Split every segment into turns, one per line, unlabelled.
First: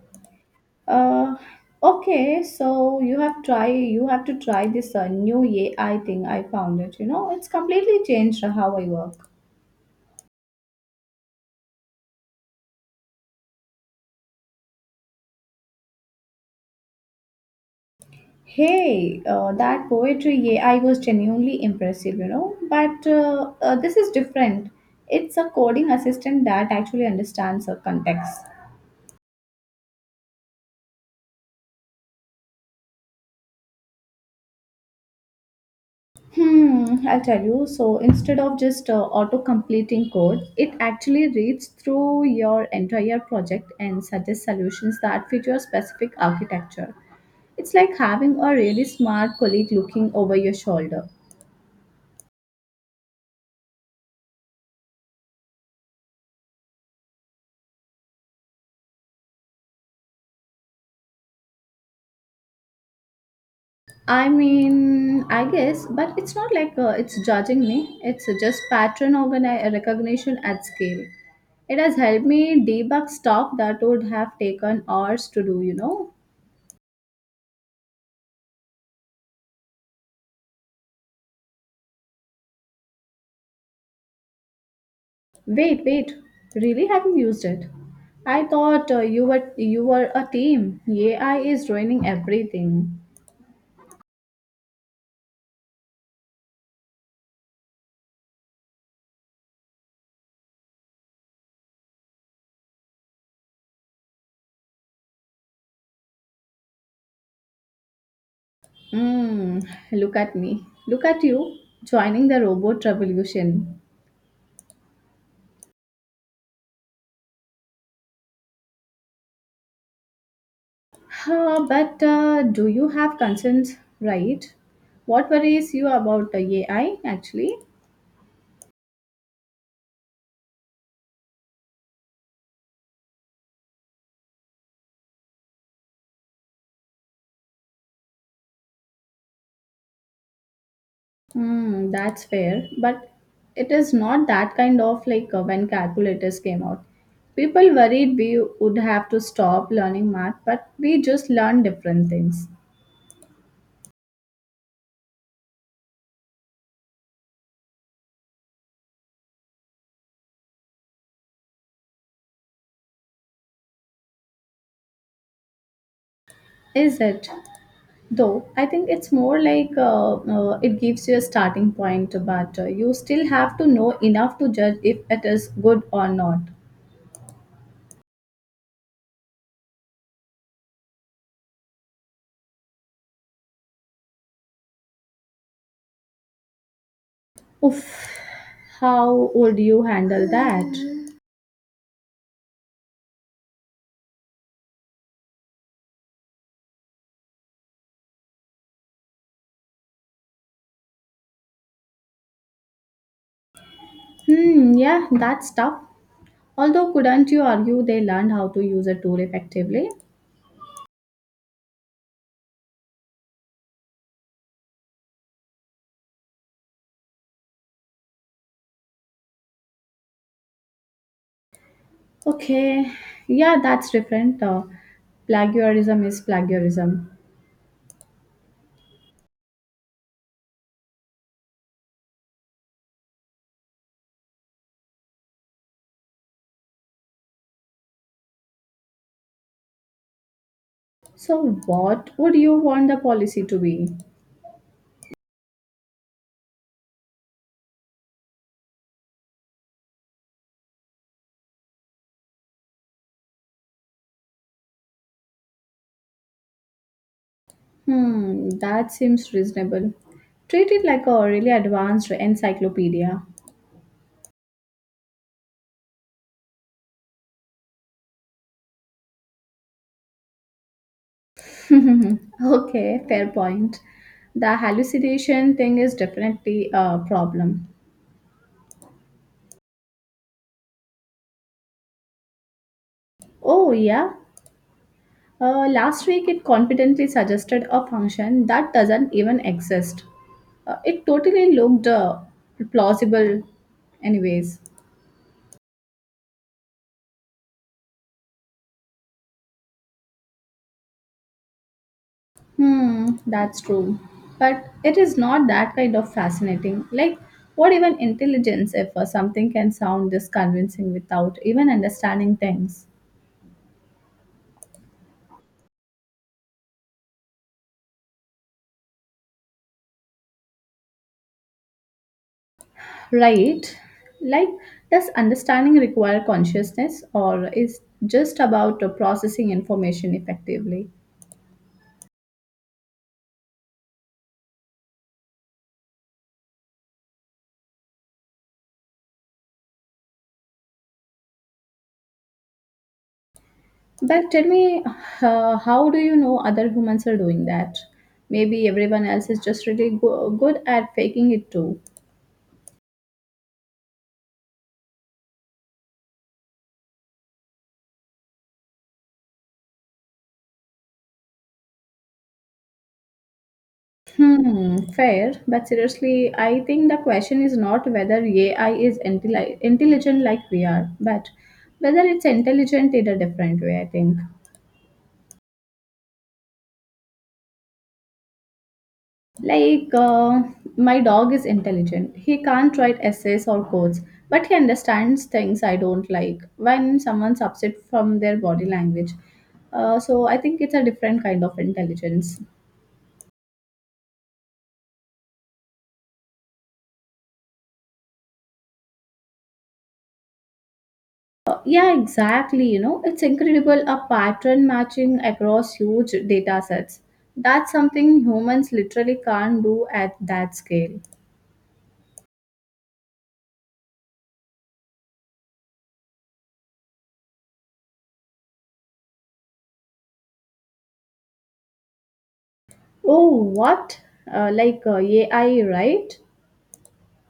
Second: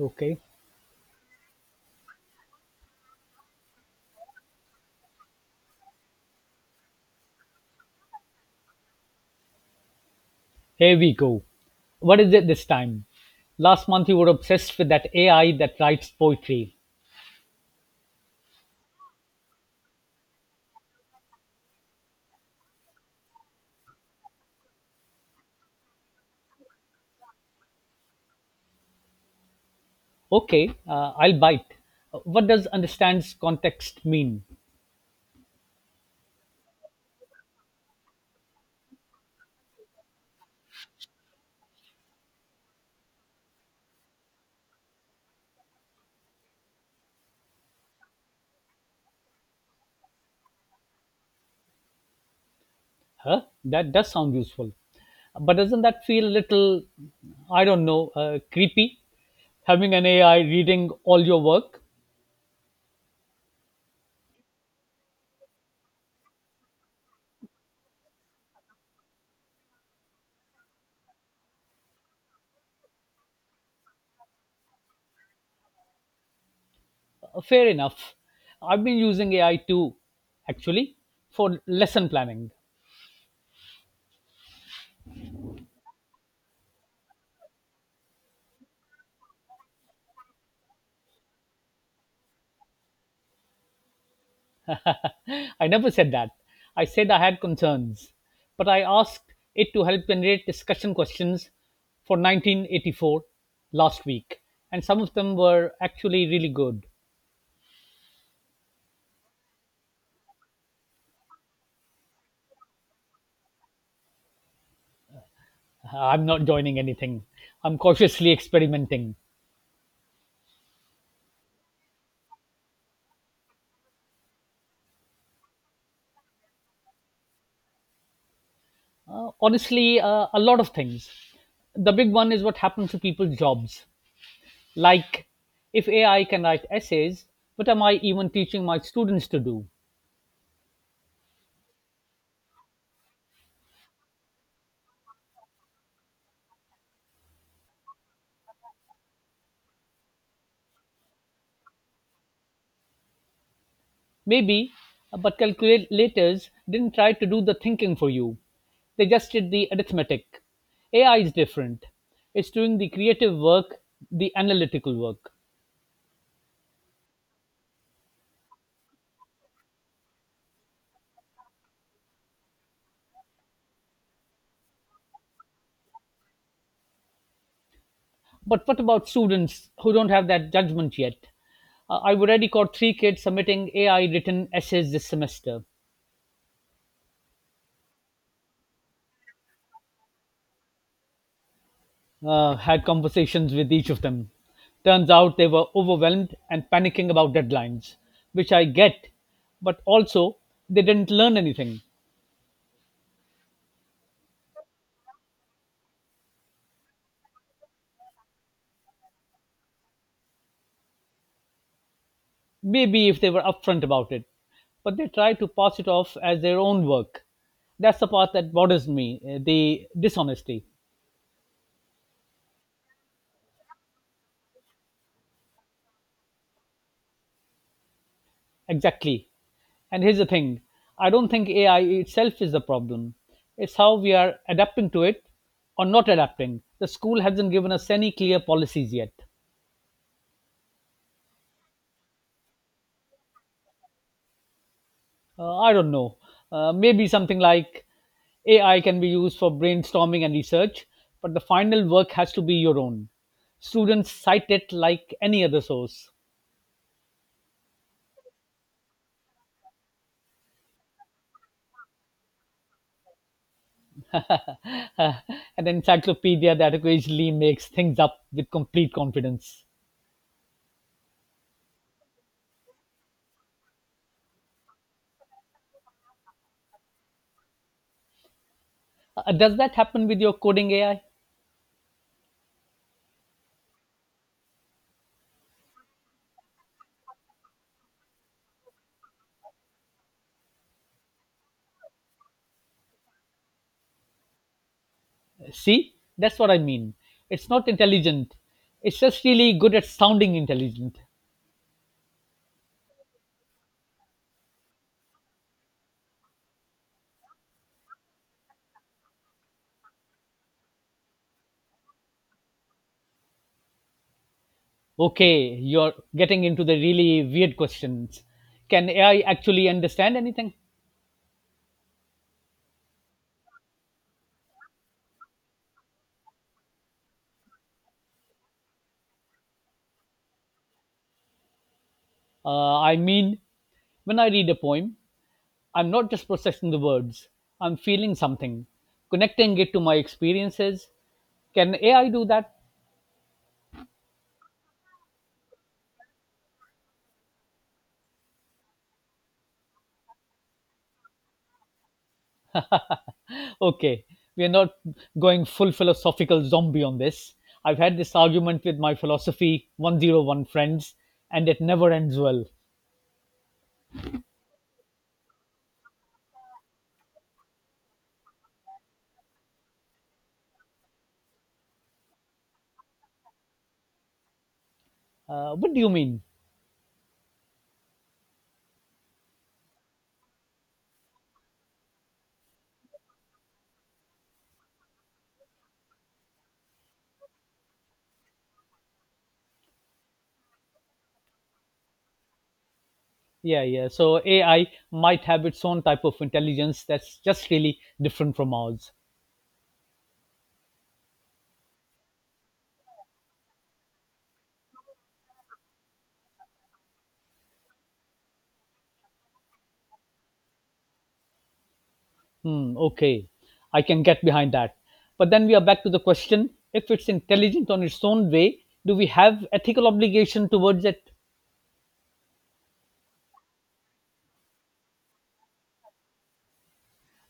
Okay,
Uh, okay, so you have to try this new AI thing. I found it. You know, it's completely changed how I work.
here we go. What is it this time? Last month you were obsessed with that AI that writes poetry.
Hey, that poetry AI was genuinely impressive. You know, but this is different. It's a coding assistant that actually understands the context.
Okay, I'll bite. What does understands context mean?
Hmm, I'll tell you. So instead of just auto completing code, it actually reads through your entire project and suggests solutions that fit your specific architecture. It's like having a really smart colleague looking over your shoulder.
Huh? That does sound useful. But doesn't that feel a little, I don't know, creepy? Having an AI reading all your work?
I mean, I guess, but it's not like it's judging me. It's just recognition at scale. It has helped me debug stuff that would have taken hours to do,
Fair enough. I've been using AI too, actually, for lesson planning.
Wait, wait. Really haven't used it. I thought you were a team. AI is ruining everything.
I never said that. I said I had concerns, but I asked it to help generate discussion questions for 1984 last week, and some of them were actually really good.
Mm, look at me. Look at you joining the robot revolution.
I'm not joining anything. I'm cautiously experimenting.
But do you have concerns, right? What worries you about the AI actually?
Honestly, a lot of things. The big one is what happens to people's jobs. Like, if AI can write essays, what am I even teaching my students to do?
Hmm, that's fair, but it is not that kind of like when calculators came out. People worried we would have to stop learning math, but we just learn different things.
Maybe, but calculators didn't try to do the thinking for you. They just did the arithmetic. AI is different. It's doing the creative work, the analytical work.
Is it? Though I think it's more like it gives you a starting point, but you still have to know enough to judge if it is good or not.
But what about students who don't have that judgment yet? I've already caught three kids submitting AI written essays this semester.
Oof, how would you handle that?
Had conversations with each of them. Turns out they were overwhelmed and panicking about deadlines, which I get, but also they didn't learn anything.
Hmm, yeah, that's tough. Although, couldn't you argue they learned how to use a tool effectively?
Maybe if they were upfront about it. But they try to pass it off as their own work. That's the part that bothers me, the dishonesty.
Okay, yeah, that's different. Plagiarism is plagiarism.
Exactly. And here's the thing, I don't think AI itself is the problem, it's how we are adapting to it, or not adapting. The school hasn't given us any clear policies yet.
So, what would you want the policy to be?
I don't know. Maybe something like AI can be used for brainstorming and research, but the final work has to be your own. Students cite it like any other source.
Hmm, that seems reasonable. Treat it like a really advanced encyclopedia.
uh, an encyclopedia that occasionally makes things up with complete confidence.
Okay, fair point. The hallucination thing is definitely a problem.
Does that happen with your coding AI?
Oh, yeah. Last week it confidently suggested a function that doesn't even exist. It totally looked plausible, anyways.
See, that's what I mean. It's not intelligent, it's just really good at sounding intelligent.
Hmm, that's true. But it is not that kind of fascinating. Like, what even intelligence if something can sound this convincing without even understanding things?
Okay, you're getting into the really weird questions. Can AI actually understand anything?
Right. Like, does understanding require consciousness or is just about processing information effectively?
I mean, when I read a poem, I'm not just processing the words, I'm feeling something, connecting it to my experiences. Can AI do that?
But tell me, how do you know other humans are doing that? Maybe everyone else is just good at faking it too.
Okay, we're not going full philosophical zombie on this. I've had this argument with my philosophy 101 friends, and it never ends well.
Hmm, fair. But seriously, I think the question is not whether AI is intelligent like we are, but whether it's intelligent in a different way, I think.
What do you mean?
Like, my dog is intelligent. He can't write essays or codes, but he understands things I don't like when someone's upset from their body language. So I think it's a different kind of intelligence.
Yeah, yeah. So AI might have its own type of intelligence that's just really different from ours.
Yeah, exactly. You know, it's incredible a pattern matching across huge data sets. That's something humans literally can't do at that scale.
Hmm, okay, I can get behind that. But then we are back to the question, if it's intelligent on its own way, do we have ethical obligation towards it?
Oh, what? Like AI, right?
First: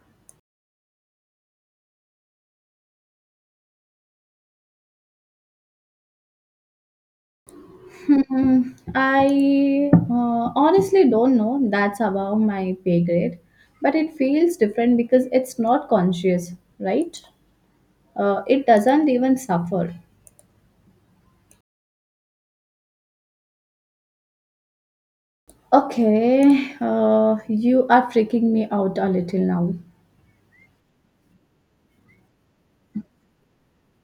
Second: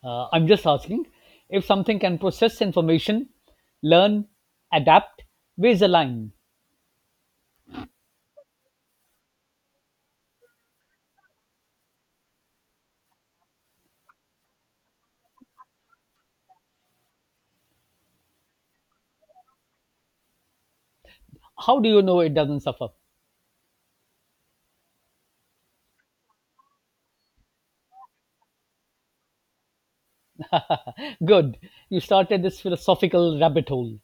I'm just asking, if something can process information, learn, adapt, where's the line?
Hmm, I honestly don't know. That's above my pay grade. But it feels different because it's not conscious, right? It doesn't even suffer.
How do you know it doesn't suffer?
Okay, you are freaking me out a little
Good, you started this philosophical rabbit hole.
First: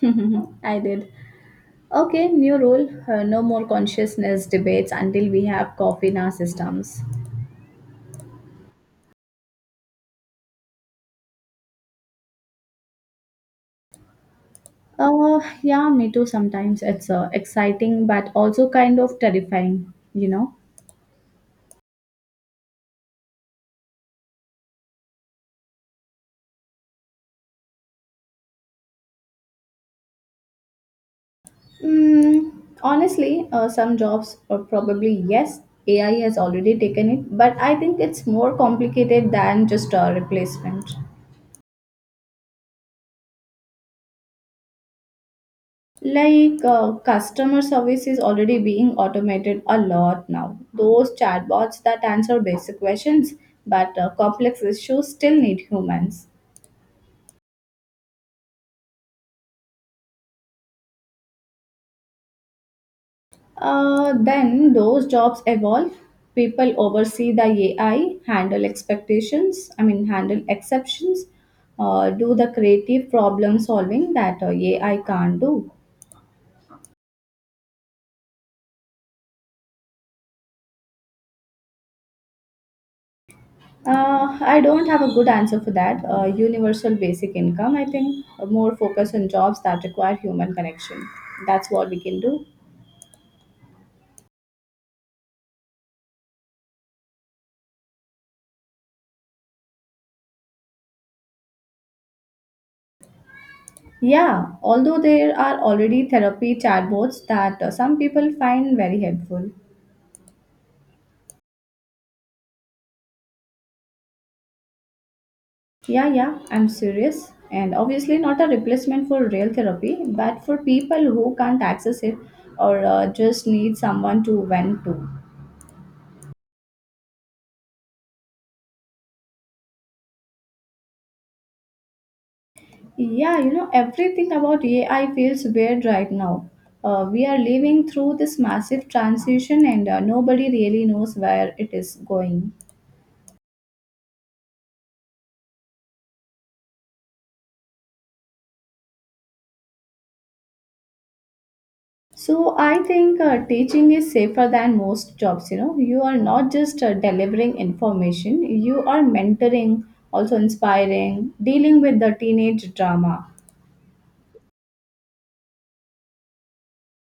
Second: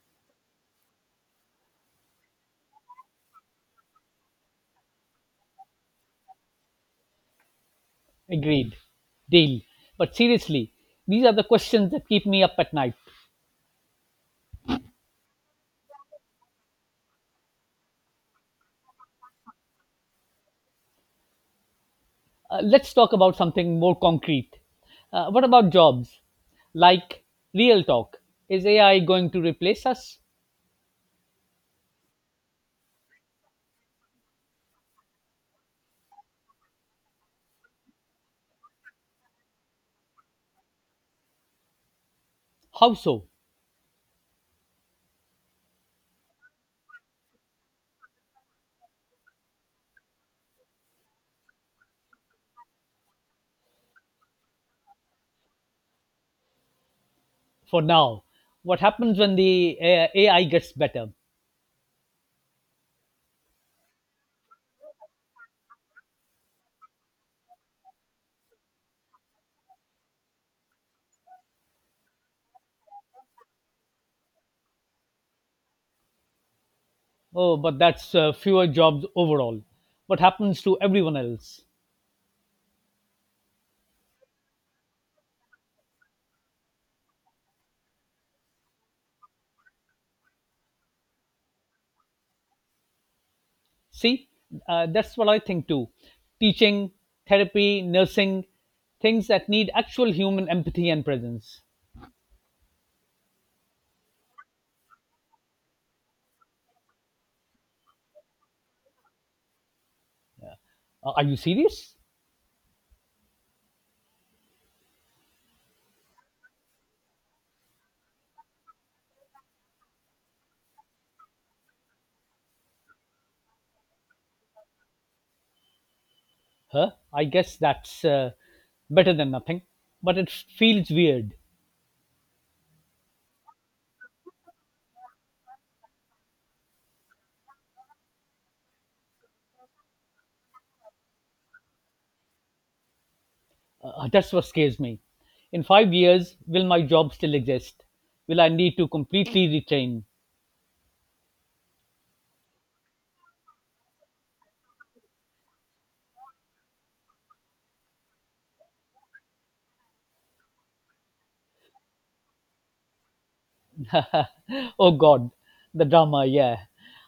now. I did. Okay, new rule. No more consciousness debates until we have coffee in our systems.
Agreed, deal. But seriously, these are the questions that keep me up at night.
Yeah, me too. Sometimes it's exciting, but also kind of terrifying, you know?
Let's talk about something more concrete. What about jobs? Like, real talk. Is AI going to replace us?
Mm, honestly, some jobs are probably yes, AI has already taken it, but I think it's more complicated than just a replacement.
How so?
Like customer service is already being automated a lot now. Those chatbots that answer basic questions, but complex issues still need humans.
For now. What happens when the AI gets better?
Then those jobs evolve. People oversee the AI, handle expectations, I mean, handle exceptions, do the creative problem solving that AI can't do.
Oh, but that's fewer jobs overall. What happens to everyone else?
I don't have a good answer for that. Universal basic income, I think. More focus on jobs that require human connection. That's what we can do.
See, that's what I think too. Teaching, therapy, nursing, things that need actual human empathy and presence.
Yeah, although there are already therapy chatbots that some people find very helpful.
Are you serious?
Yeah, yeah, I'm serious. And obviously, not a replacement for real therapy, but for people who can't access it or just need someone to vent to.
Huh? I guess that's, better than nothing, but it feels weird.
Yeah, you know, everything about AI feels weird right now. We are living through this massive transition, and nobody really knows where it is going.
That's what scares me. In 5 years, will my job still exist? Will I need to completely retrain?
So I think teaching is safer than most jobs. You know, you are not just delivering information; you are mentoring, also inspiring, dealing with the teenage drama.
Oh God, the drama, yeah.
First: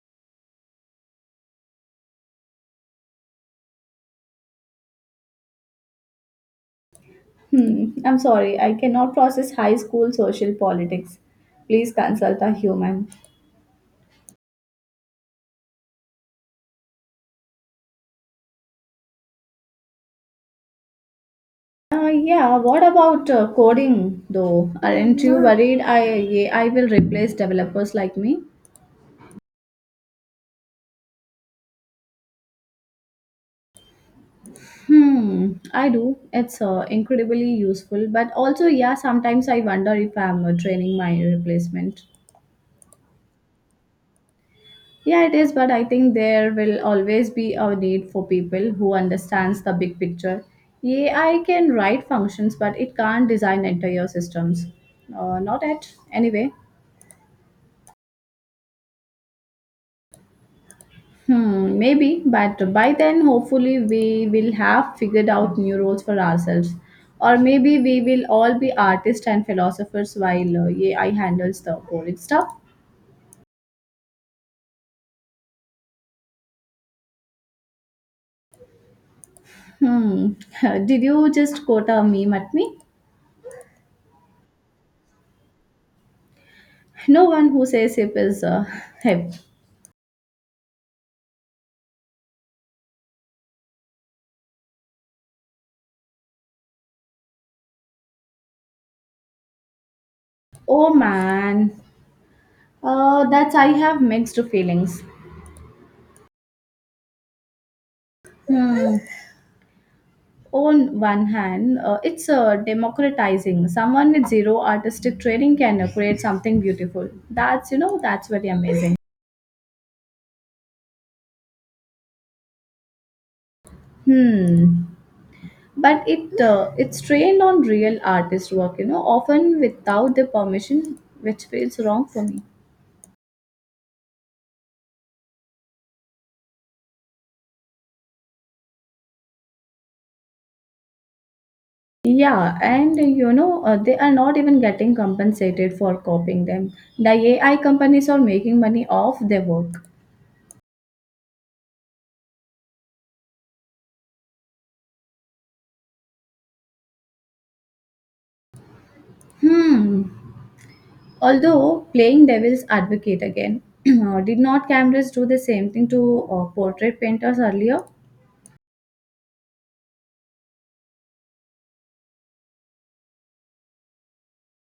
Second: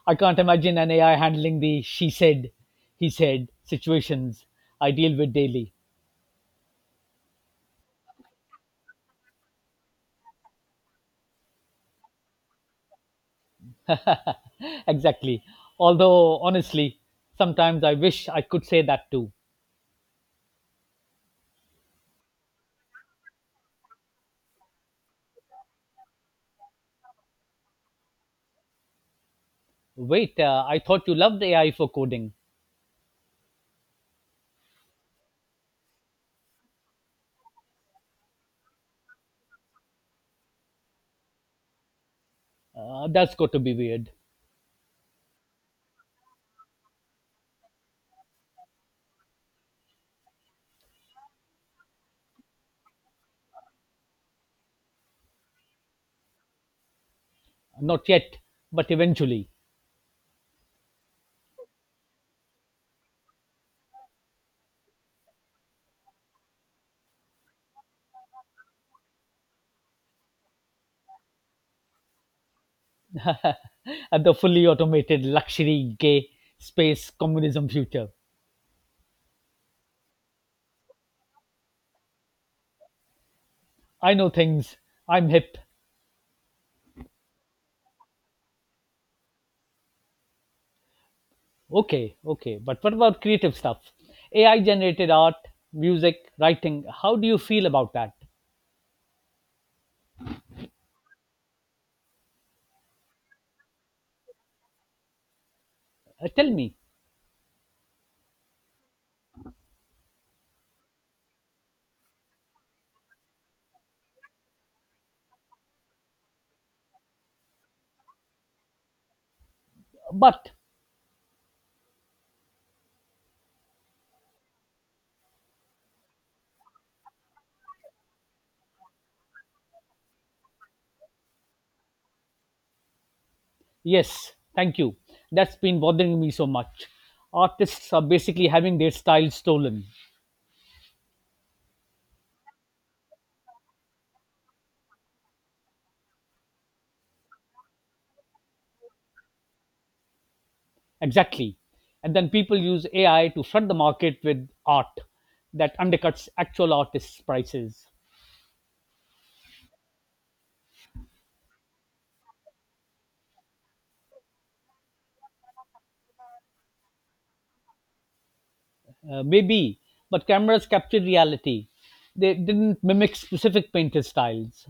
I can't imagine an AI handling the she said, he said situations I deal with daily.
Hmm, I'm sorry, I cannot process high school social politics. Please consult a human.
Exactly. Although, honestly, sometimes I wish I could say that too.
Yeah, what about coding though? Aren't you worried? I will replace developers like me.
Wait, I thought you loved AI for coding.
Hmm, I do. It's incredibly useful, but also, yeah, sometimes I wonder if I'm training my replacement.
That's got to be weird.
Yeah, it is, but I think there will always be a need for people who understands the big picture. Yeah, I can write functions, but it can't design entire systems. Not yet, anyway.
Not yet, but eventually,
Hmm, maybe, but by then, hopefully, we will have figured out new roles for ourselves. Or maybe we will all be artists and philosophers while AI handles the boring stuff.
at the fully automated, luxury, gay, space, communism future.
Hmm, did you just quote a meme at me?
I know things, I'm hip.
No one who says hip is hip.
Okay, okay, but what about creative stuff? AI generated art, music, writing, how do you feel about that?
Oh man, that's I have mixed feelings.
Tell me.
Hmm. On one hand, it's democratizing. Someone with zero artistic training can create something beautiful. That's you know that's very amazing.
But
Hmm. But it's trained on real artist work. You know, often without the permission, which feels wrong for me.
yes, thank you. That's been bothering me so much. Artists are basically having their style stolen.
Yeah, and you know, they are not even getting compensated for copying them. The AI companies are making money off their work.
Exactly. And then people use AI to flood the market with art that undercuts actual artists' prices.
Hmm. Although playing devil's advocate again, did not cameras do the same thing to portrait painters earlier?
Maybe, but cameras captured reality. They didn't mimic specific painter styles.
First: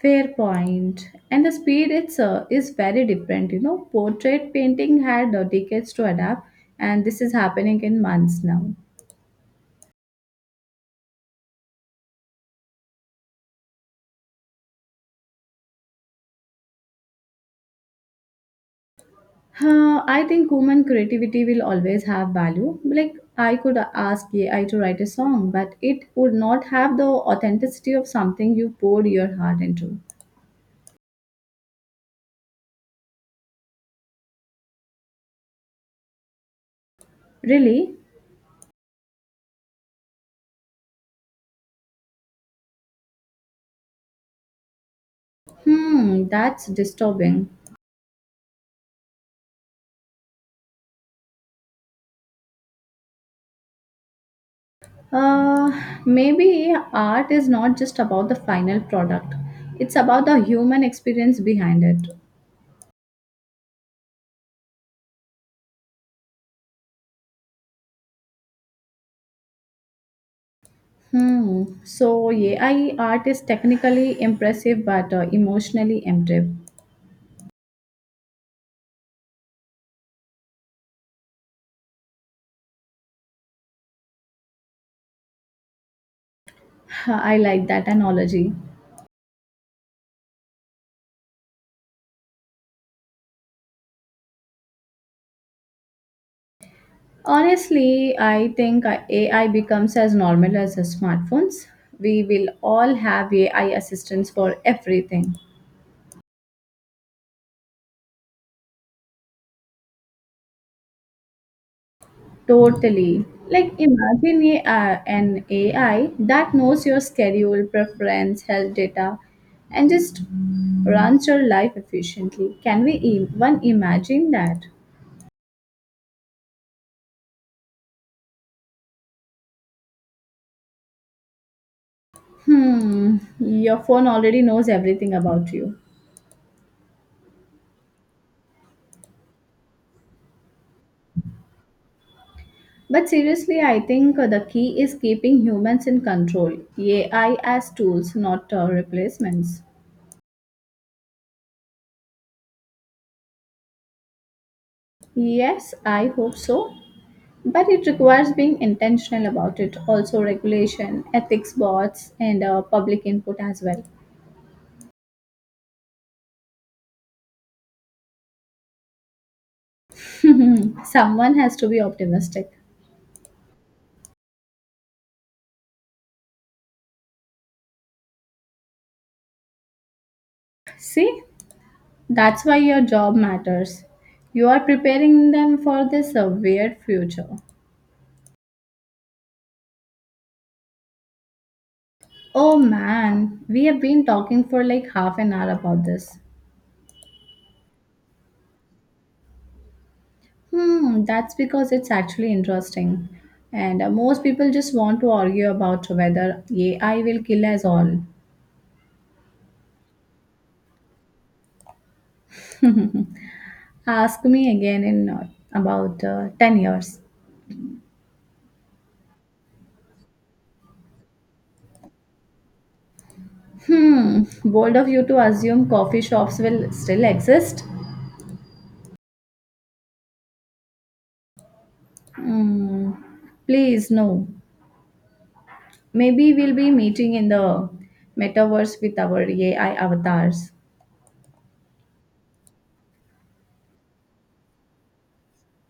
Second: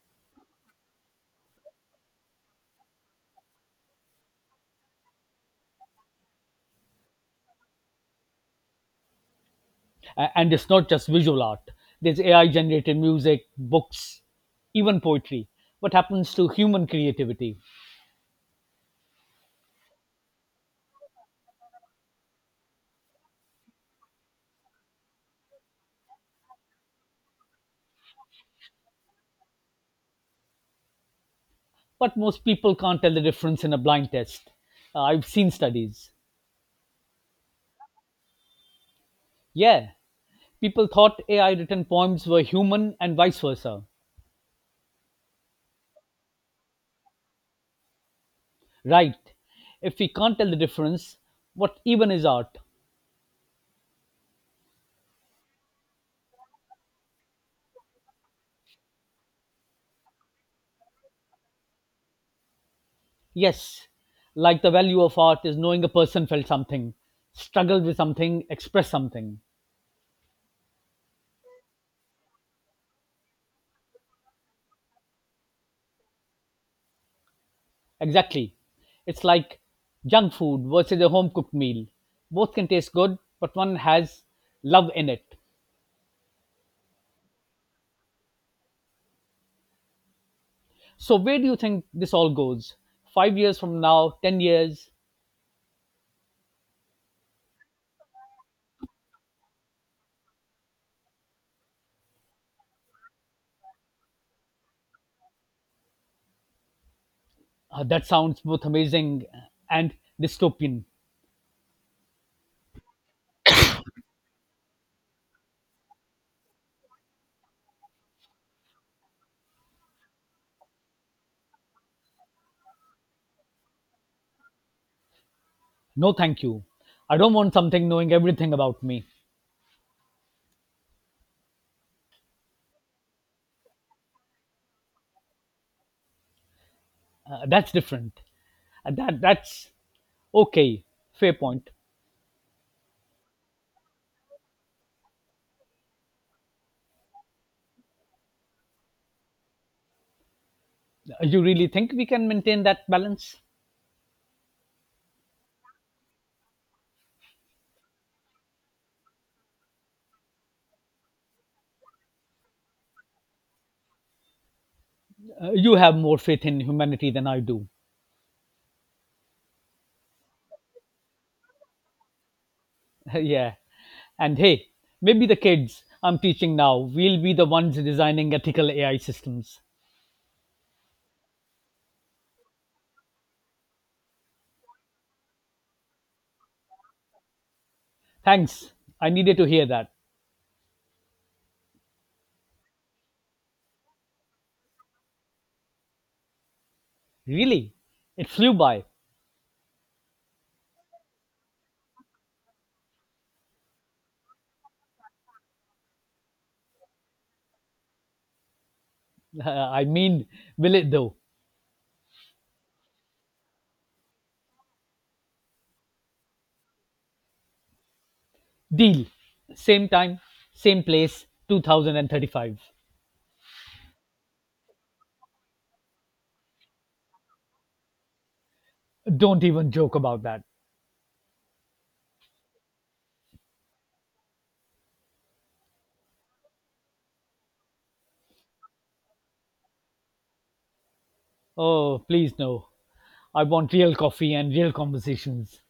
Fair point. And the speed it's is very different. You know, portrait painting had decades to adapt, and this is happening in months now.
And it's not just visual art, there's AI generated music, books, even poetry. What happens to human creativity?
I think human creativity will always have value. Like I could ask AI to write a song, but it would not have the authenticity of something you poured your heart into.
But most people can't tell the difference in a blind test. I've seen studies.
Really?
Yeah, people thought AI written poems were human and vice versa.
Hmm, that's disturbing.
Right. If we can't tell the difference, what even is art?
Uh, Maybe art is not just about the final product, it's about the human experience behind it.
Yes, like the value of art is knowing a person felt something, struggled with something, expressed something.
Hmm. So, AI art is technically impressive but emotionally empty.
Exactly. It's like junk food versus a home cooked meal. Both can taste good, but one has love in it.
I like that analogy.
So, where do you think this all goes? 5 years from now, 10 years?
Honestly, I think AI becomes as normal as smartphones. We will all have AI assistants for everything.
That sounds both amazing, and dystopian.
Totally. Like imagine an AI that knows your schedule, preference, health data, and just runs your life efficiently. Can we even imagine that?
No, thank you. I don't want something knowing everything about me.
Hmm, your phone already knows everything about you.
That's different. That's okay. Fair point.
But seriously, I think the key is keeping humans in control. AI as tools, not replacements.
You really think we can maintain that balance?
Yes, I hope so. But it requires being intentional about it, also regulation, ethics boards, and public input as well.
You have more faith in humanity than I do.
Someone has to be optimistic.
Yeah. And hey, maybe the kids I'm teaching now will be the ones designing ethical AI systems.
See, that's why your job matters. You are preparing them for this weird future.
Thanks. I needed to hear that.
Oh man, we have been talking for like half an hour about this.
Really? It flew by.
Hmm, that's because it's actually interesting. And most people just want to argue about whether AI will kill us all.
I mean, will it though?
Ask me again in about 10 years.
Deal. Same time, same place, 2035.
Hmm, bold of you to assume coffee shops will still exist?
Don't even joke about that.
Hmm, please, no. Maybe we'll be meeting in the metaverse with our AI avatars.
Oh, please no. I want real coffee and real conversations.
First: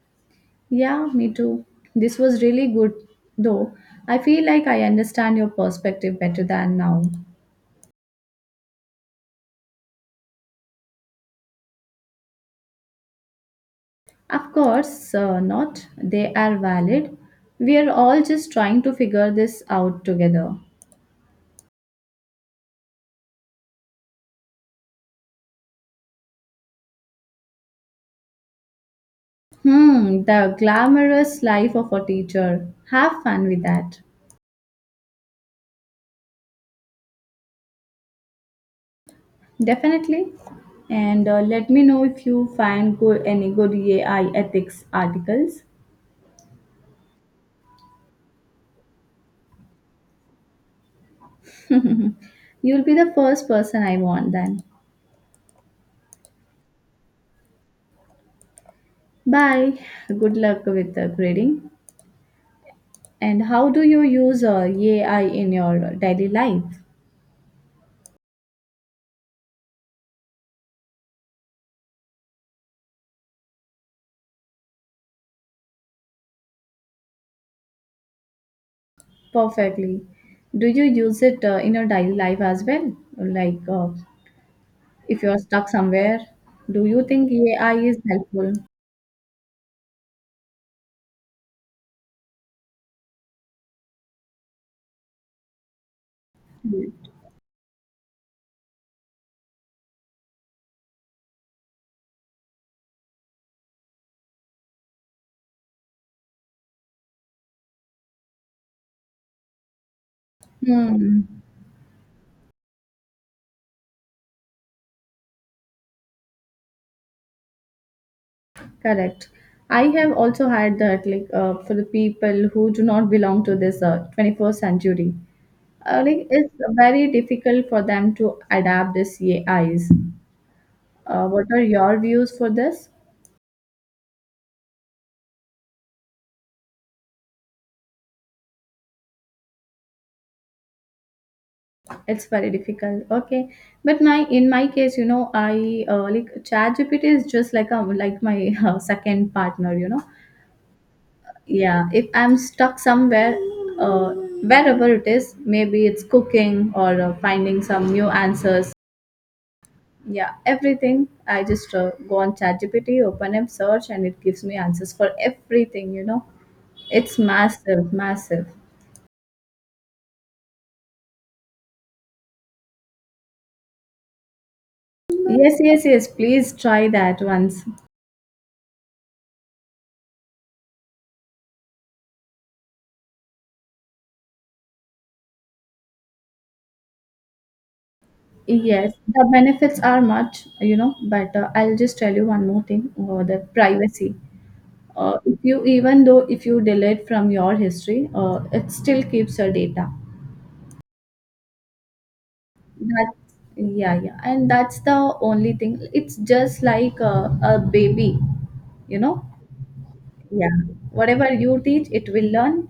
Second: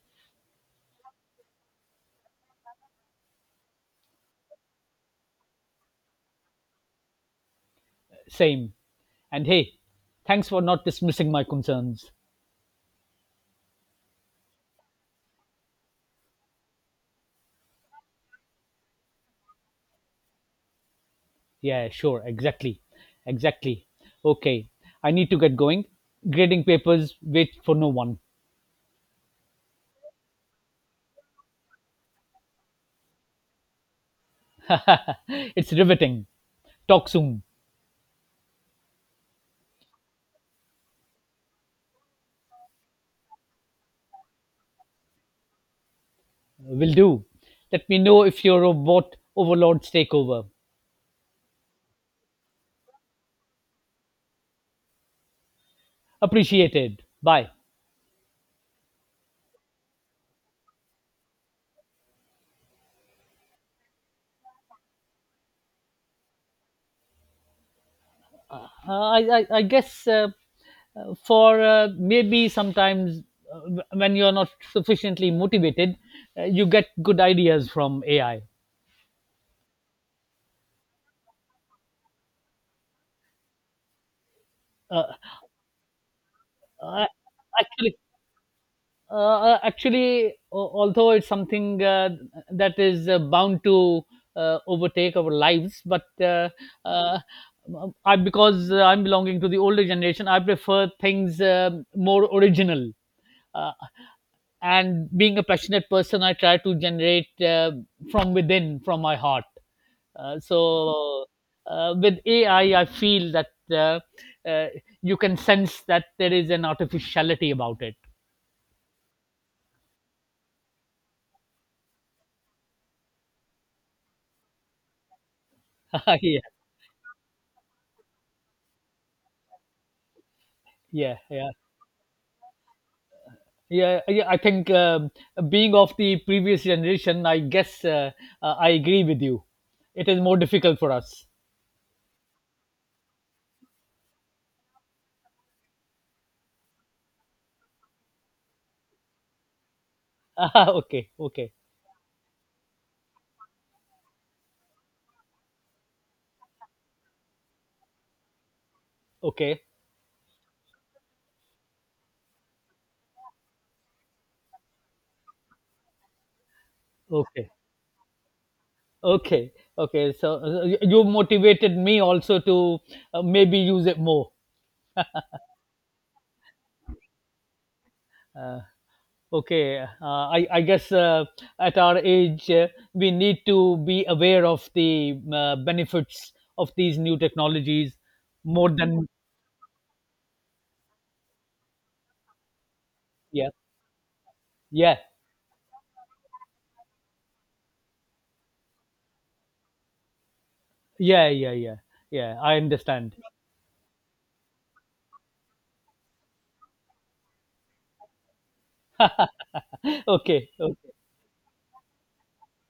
Yeah, me too. This was really good, though. I feel like I understand your perspective better than now.
Same. And hey, thanks for not dismissing my concerns.
Of course, not. They are valid. We are all just trying to figure this out together.
Yeah, sure, exactly. Exactly. Okay, I need to get going. Grading papers wait for no one.
Hmm, the glamorous life of a teacher. Have fun with that.
It's riveting. Talk soon.
Definitely. And let me know if you find any good AI ethics articles.
Will do. Let me know if your robot overlords take over.
You'll be the first person I want then.
Appreciated. Bye.
Bye. Good luck with the grading. And how do you use AI in your daily life?
I guess, for maybe sometimes, when you're not sufficiently motivated, you get good ideas from AI.
Perfectly. Do you use it in your daily life as well? Like
Uh,
if you're stuck somewhere, do you
I-
think AI is
Actually,
helpful?
uh, actually, although it's something that is bound to overtake our lives, but uh, I, because I'm belonging to the older generation, I prefer things more original. Uh, and being a passionate person, I try to generate from within, from my heart,
Hmm,
so with AI I feel that, uh, you can sense that there is an artificiality about it.
correct. I have also had that, like, for the people who do not belong to this 21st century, like,
Yeah,
it's very difficult for them to adapt this AIs.
yeah,
What
yeah,
are your views for this?
yeah, yeah, I think, being of the previous generation, I guess, I agree with you. It is more difficult for us.
It's very difficult. Okay, but my in my case, you know, I like ChatGPT is just like a like my second partner, you know.
Ah, okay, okay,
Yeah, if I'm stuck somewhere, uh, wherever it is, maybe it's cooking or finding some new answers.
okay,
Yeah, everything, I just go on ChatGPT, open up search, and it gives me answers for everything. It's
okay.
massive, massive.
Okay, okay. So, you motivated me also to, maybe use it more.
Yes, yes, yes, please try that once.
Uh, okay, I guess, at our age, we need to be aware of the, benefits of these new technologies more
Yes,
than,
the benefits are much, you know, but I'll just tell you one more thing, the
yeah,
privacy.
yeah,
If you, even though if you delete from your history, it still keeps your data.
yeah, yeah, yeah, yeah. I understand.
That's yeah, yeah, and that's the only thing. It's just like a baby, you know. Yeah,
Okay, okay,
whatever you teach, it will learn,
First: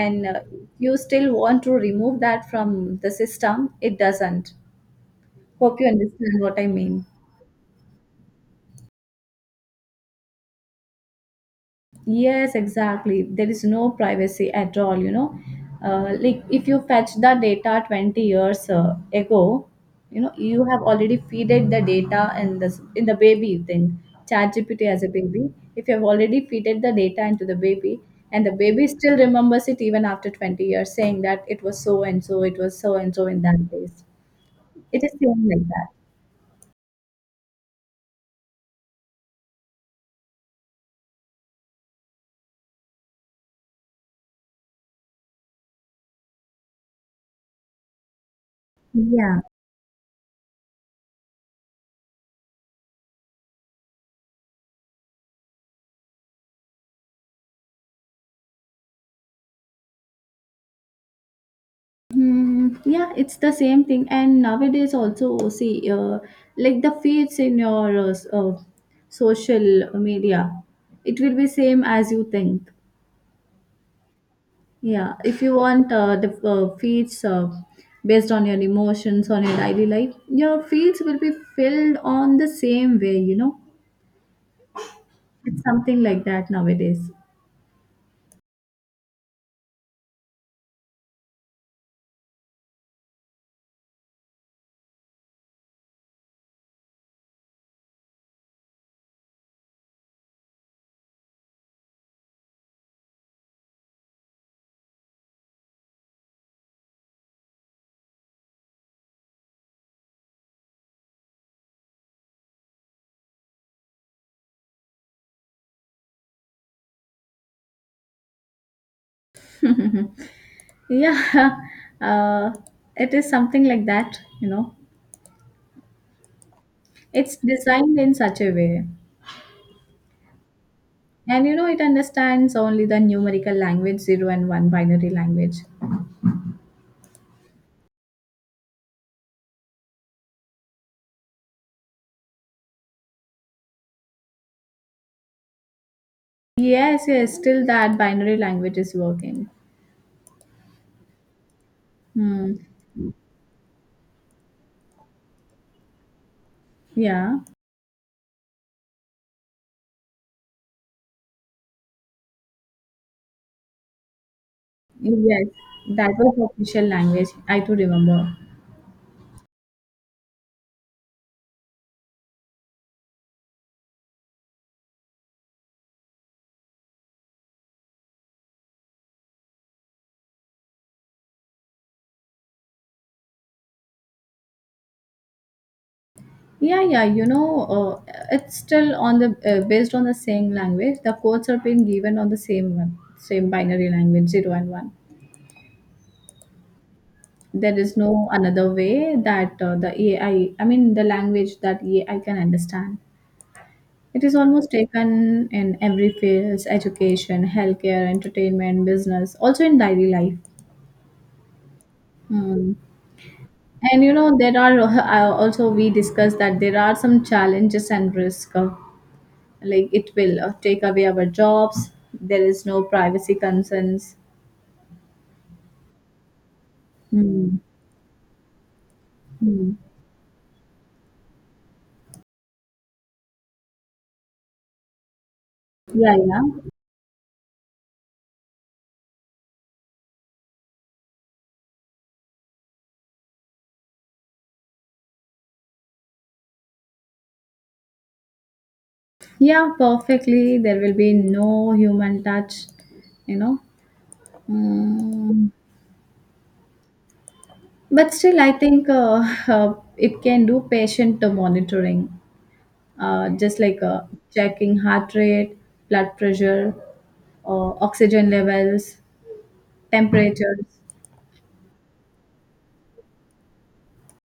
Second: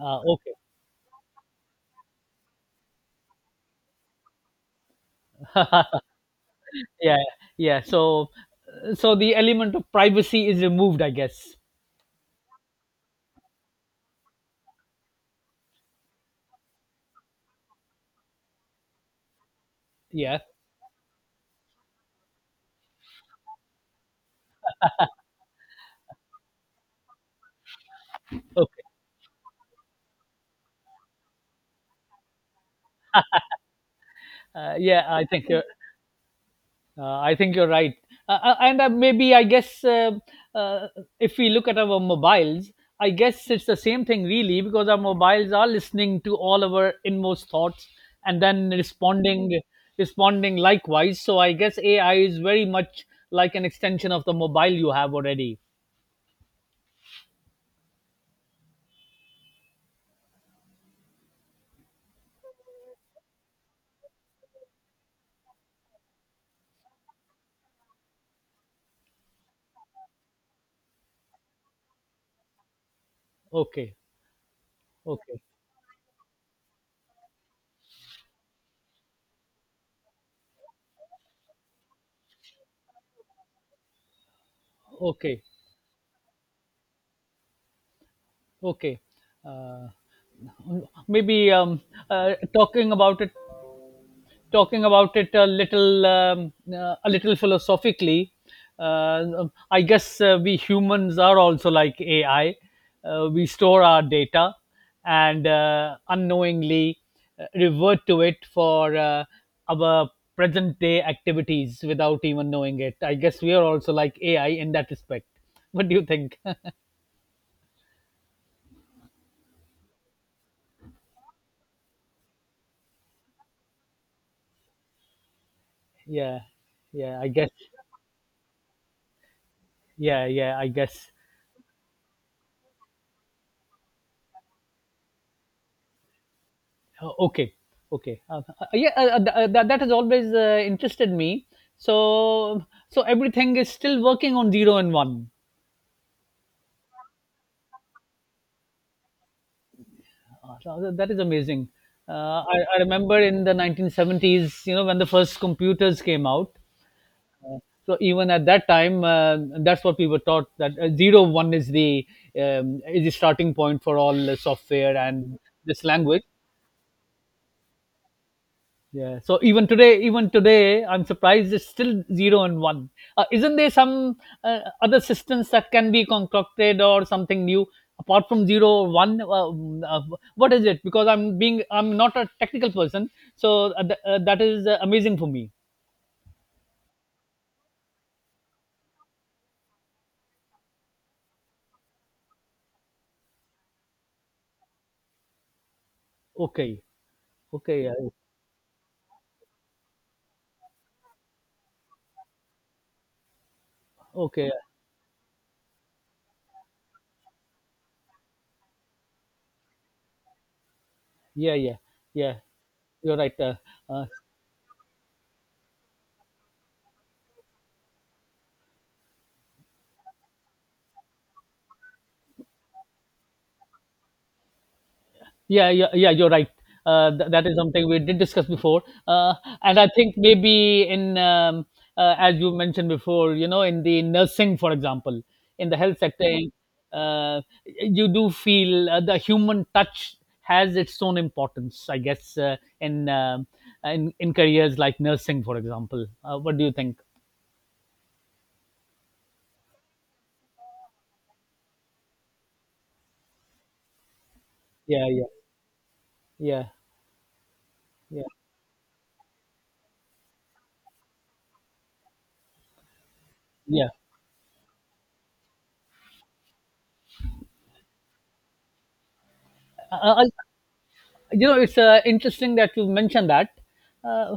okay.
you still want to remove that from the system. It doesn't. Hope you understand what I mean.
Yeah, yeah. So, so the element of privacy is removed, I guess.
Yes, exactly. There is no privacy at all. Like if you fetch the data 20 years ago, you know,
Yeah.
you have already feeded the data in the baby thing, ChatGPT as a baby. If you have already feeded the data into the baby, and the
Okay.
baby still remembers it even after 20 years, saying that it was so and so, it was so and so in that place.
Uh, yeah,
It is
I think
same
you're
like that.
I think you're right. And Maybe I guess, uh, if we look at our mobiles, I guess it's the same thing really because our mobiles are listening to all our inmost thoughts and then,
Yeah.
responding likewise. So I guess AI is very much like an extension of the mobile you have already.
Hmm, yeah, it's the same thing. And nowadays also, see, like the feeds in your social media, it will be same as you think.
Okay,
Yeah,
okay,
if you want the feeds based on your emotions, on your daily life, your feeds will be filled on the same way.
okay,
It's something like that nowadays.
okay. Uh, Maybe uh, talking about it talking about it a little, a little philosophically, uh, I guess we humans are also like AI. We store our data and unknowingly revert to it for our present day activities without even knowing it. I guess we are also like AI in that respect. What do you think?
Yeah, uh, it is something like that.
Yeah, yeah, I
It's
guess.
designed in such a way.
Yeah, yeah, I guess.
And you know, it understands only the numerical language 0 and 1 binary language.
Oh, okay, okay, yeah, that has always interested me. So so everything is still working on zero and one.
Yes, yes, still that binary language is working.
So that is amazing. uh,
Hmm.
I, I remember in the 1970s, you know, when the first computers came out,
Yeah.
so even at that time, that's what we were taught, that 0, 1 is the, is the starting point for all software and
Yes,
this
that
language.
was the official language. I do remember.
Yeah. So even today, I'm surprised it's still zero and one. Isn't there some, other systems that can be concocted or something new apart from zero or one? Uh, what is it? Because I'm being, I'm not a technical person, so that is, amazing for me.
Yeah, yeah. You know, it's still on the based on the same language. The codes are being given on the same one, same binary language, zero and one.
Okay.
There
Okay. Yeah.
is no another way that the AI, I mean, the language that AI can understand. It is
Okay.
almost taken in every fields: education, healthcare, entertainment, business, also in daily life.
Yeah. Yeah. Yeah.
Mm.
You're right.
And
Uh,
you know, there are also we discussed that there are some challenges and risk. Like it will take away our jobs. There is no privacy concerns.
Yeah, yeah, yeah, you're right. That is
Mm.
something we did discuss before, uh,
Mm.
and I think maybe in as you mentioned before, you know, in the nursing, for example, in the health
Yeah,
sector,
yeah,
you do feel the human touch has its own importance, I guess, in careers like nursing, for example. What do you think?
yeah. Perfectly, there will be no human touch. You know.
Yeah, yeah,
Mm.
yeah,
But
yeah,
still, I think it can do patient monitoring, just like
yeah.
checking heart rate, blood pressure, oxygen levels,
Uh,
temperatures.
you know it's interesting that you mentioned that uh,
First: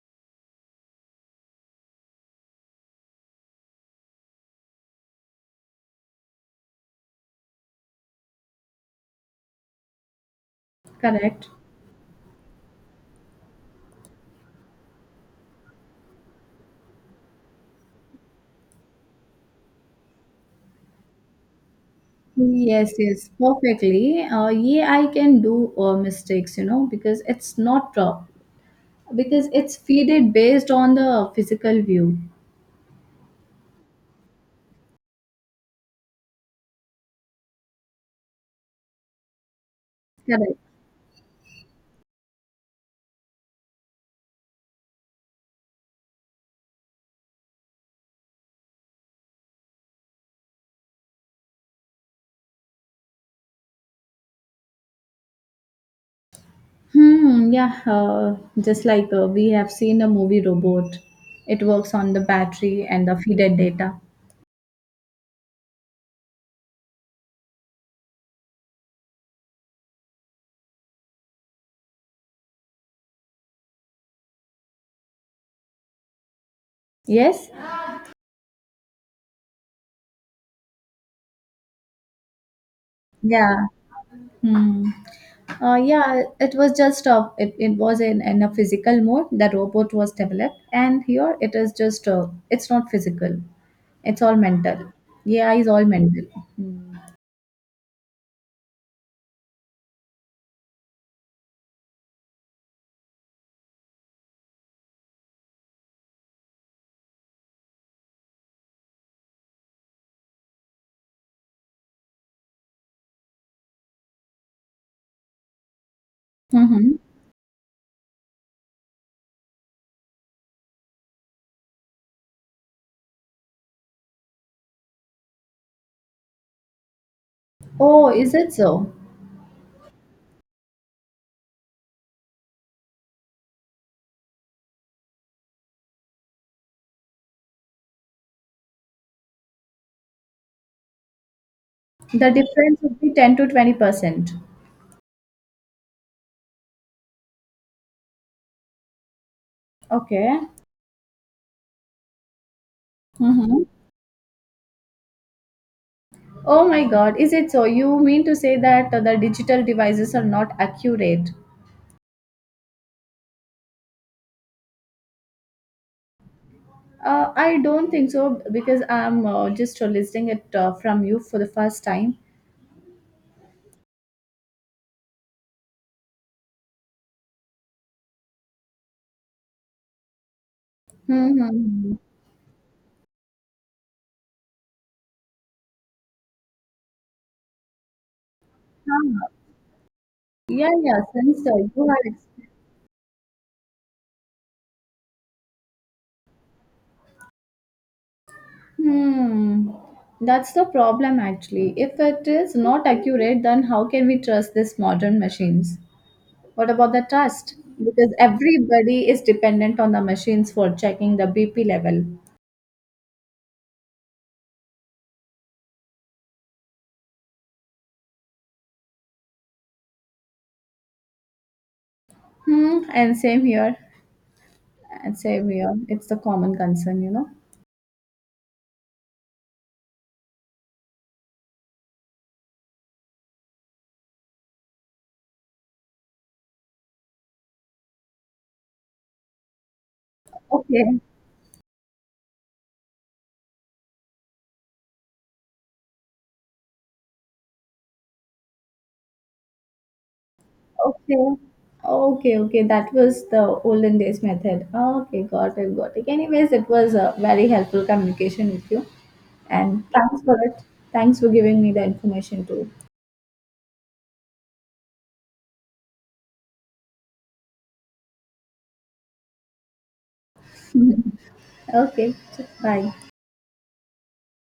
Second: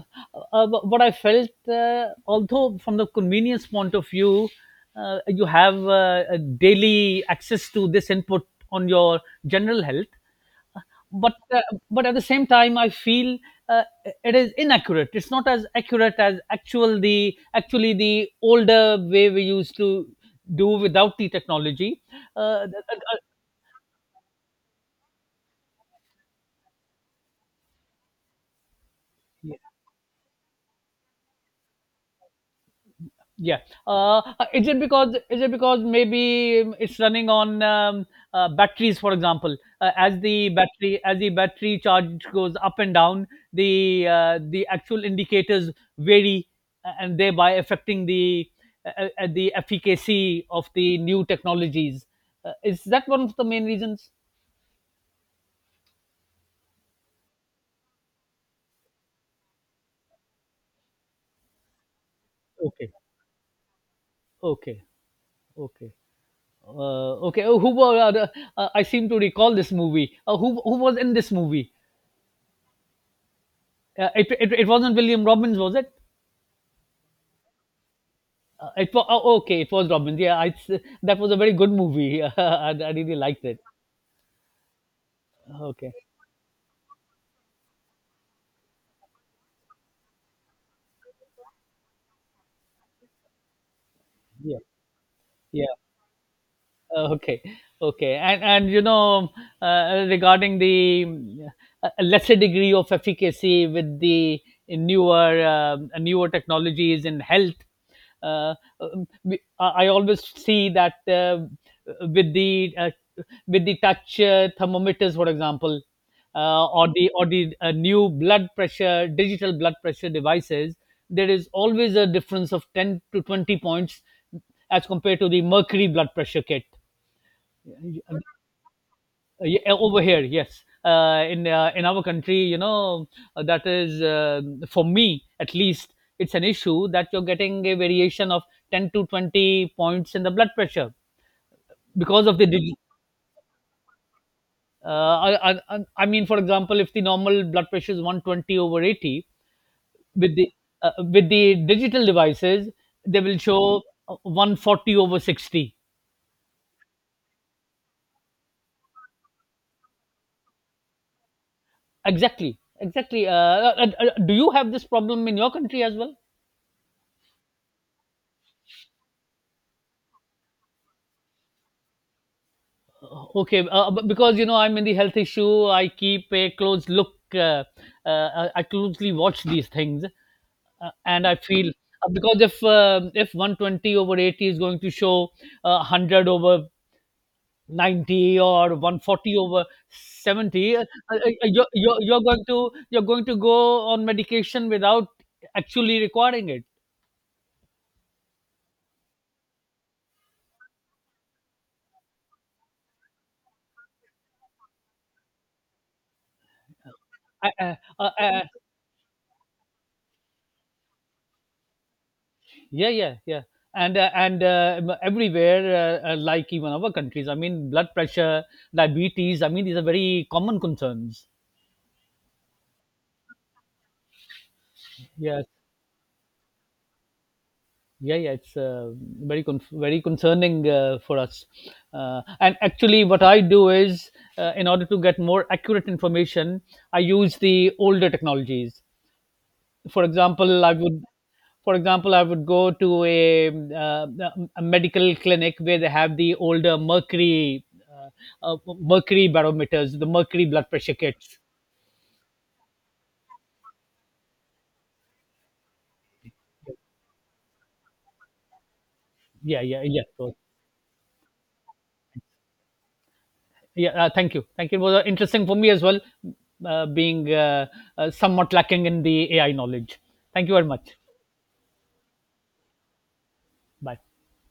what I felt, although from the convenience point of view, you have a daily access to this input on your general health, but
Correct.
uh, but at the same time I feel uh, it is inaccurate, it's not as accurate as actually the older way we used to do without the technology. Uh,
Yes, yes, perfectly. Yeah, I can do mistakes, you know, because it's not because it's feeded based on the physical view.
Yeah. Is it because maybe it's running on batteries, for example? uh, as the
Correct.
battery as the battery charge goes up and down, the actual indicators vary, and thereby affecting the efficacy of the new technologies. Is that one of the main reasons?
Hmm, yeah, just like we have seen the movie Robot. It works on the battery
Okay,
and the feeder data.
okay, okay, okay. Oh, who were? I seem to recall this movie. Who was in this movie? It wasn't William Robbins, was it?
Yes?
It was, oh, okay. It was Robbins. Yeah, I, that was a very good movie. I really liked it.
Yeah. Hmm.
Okay.
Yeah, it was just a, it was in a physical mode. The robot was developed, and here it is just it's not physical. It's all
Yeah.
mental. Yeah, it's
Yeah.
all mental. Hmm.
okay okay, and you know, regarding the lesser degree of efficacy with the newer technologies in health, uh, I I always see that with the uh, with the touch thermometers, for example, uh, or
Mm-hmm.
the or the uh, new blood pressure digital blood pressure devices, there is always a difference of 10 to 20 points as compared to the mercury blood pressure kit. Y-
Oh,
uh,
is it so?
y- Over here, yes, in our country, you know, that is for me at least, it's an issue that you're getting a variation of 10 to 20 points in the blood pressure because
The
of the dig-
difference would be 10 to 20%.
I mean, for example, if the normal blood pressure is 120 over 80,
Okay.
with the with the digital devices they will
Mm-hmm.
show uh, 140 over 60.
Oh my god, is it so? You mean to say that the digital devices are not accurate?
Exactly exactly uh, uh, uh, Do you have this problem in your country as well?
I don't think so because I'm just listening it from you for the first time.
Okay, because you know I'm in the health issue, I keep a close look. I closely watch these things, and I feel
Mm-hmm.
because if 120 over 80 is going to show 100 over 90 or 140 over
Yeah,
70, uh,
yeah,
uh,
since
you're,
you
you're
had
you're going
explained.
to go on medication without actually requiring it.
Hmm. That's the problem actually. If it is not accurate, then how can we trust these modern machines? What about the
I,
trust?
I,
Because
I,
everybody is dependent on the machines for checking the BP level.
yeah, yeah, yeah. Everywhere, like even our countries, I mean blood pressure, diabetes, I mean these are very common concerns.
Hmm, and same here. And
Yes,
same here. It's the common concern, you know.
yeah, yeah, it's very concerning for us, and actually what I do is, in order to get more accurate information, I use the older technologies. for example i would
Okay,
for example, I would go to uh, a medical clinic where they have the older mercury, uh, mercury barometers, the mercury blood pressure
okay.
kits.
Okay, okay. That was the olden days method. Okay, got it, got it. Anyways, it was a very helpful communication with you.
Yeah, yeah,
And
yeah,
thanks
so,
for it. Thanks for giving me the information too.
yeah, thank you, thank you, it was interesting for me as well, being somewhat lacking in the AI knowledge. Thank you very much.
Okay, so bye.
Bye.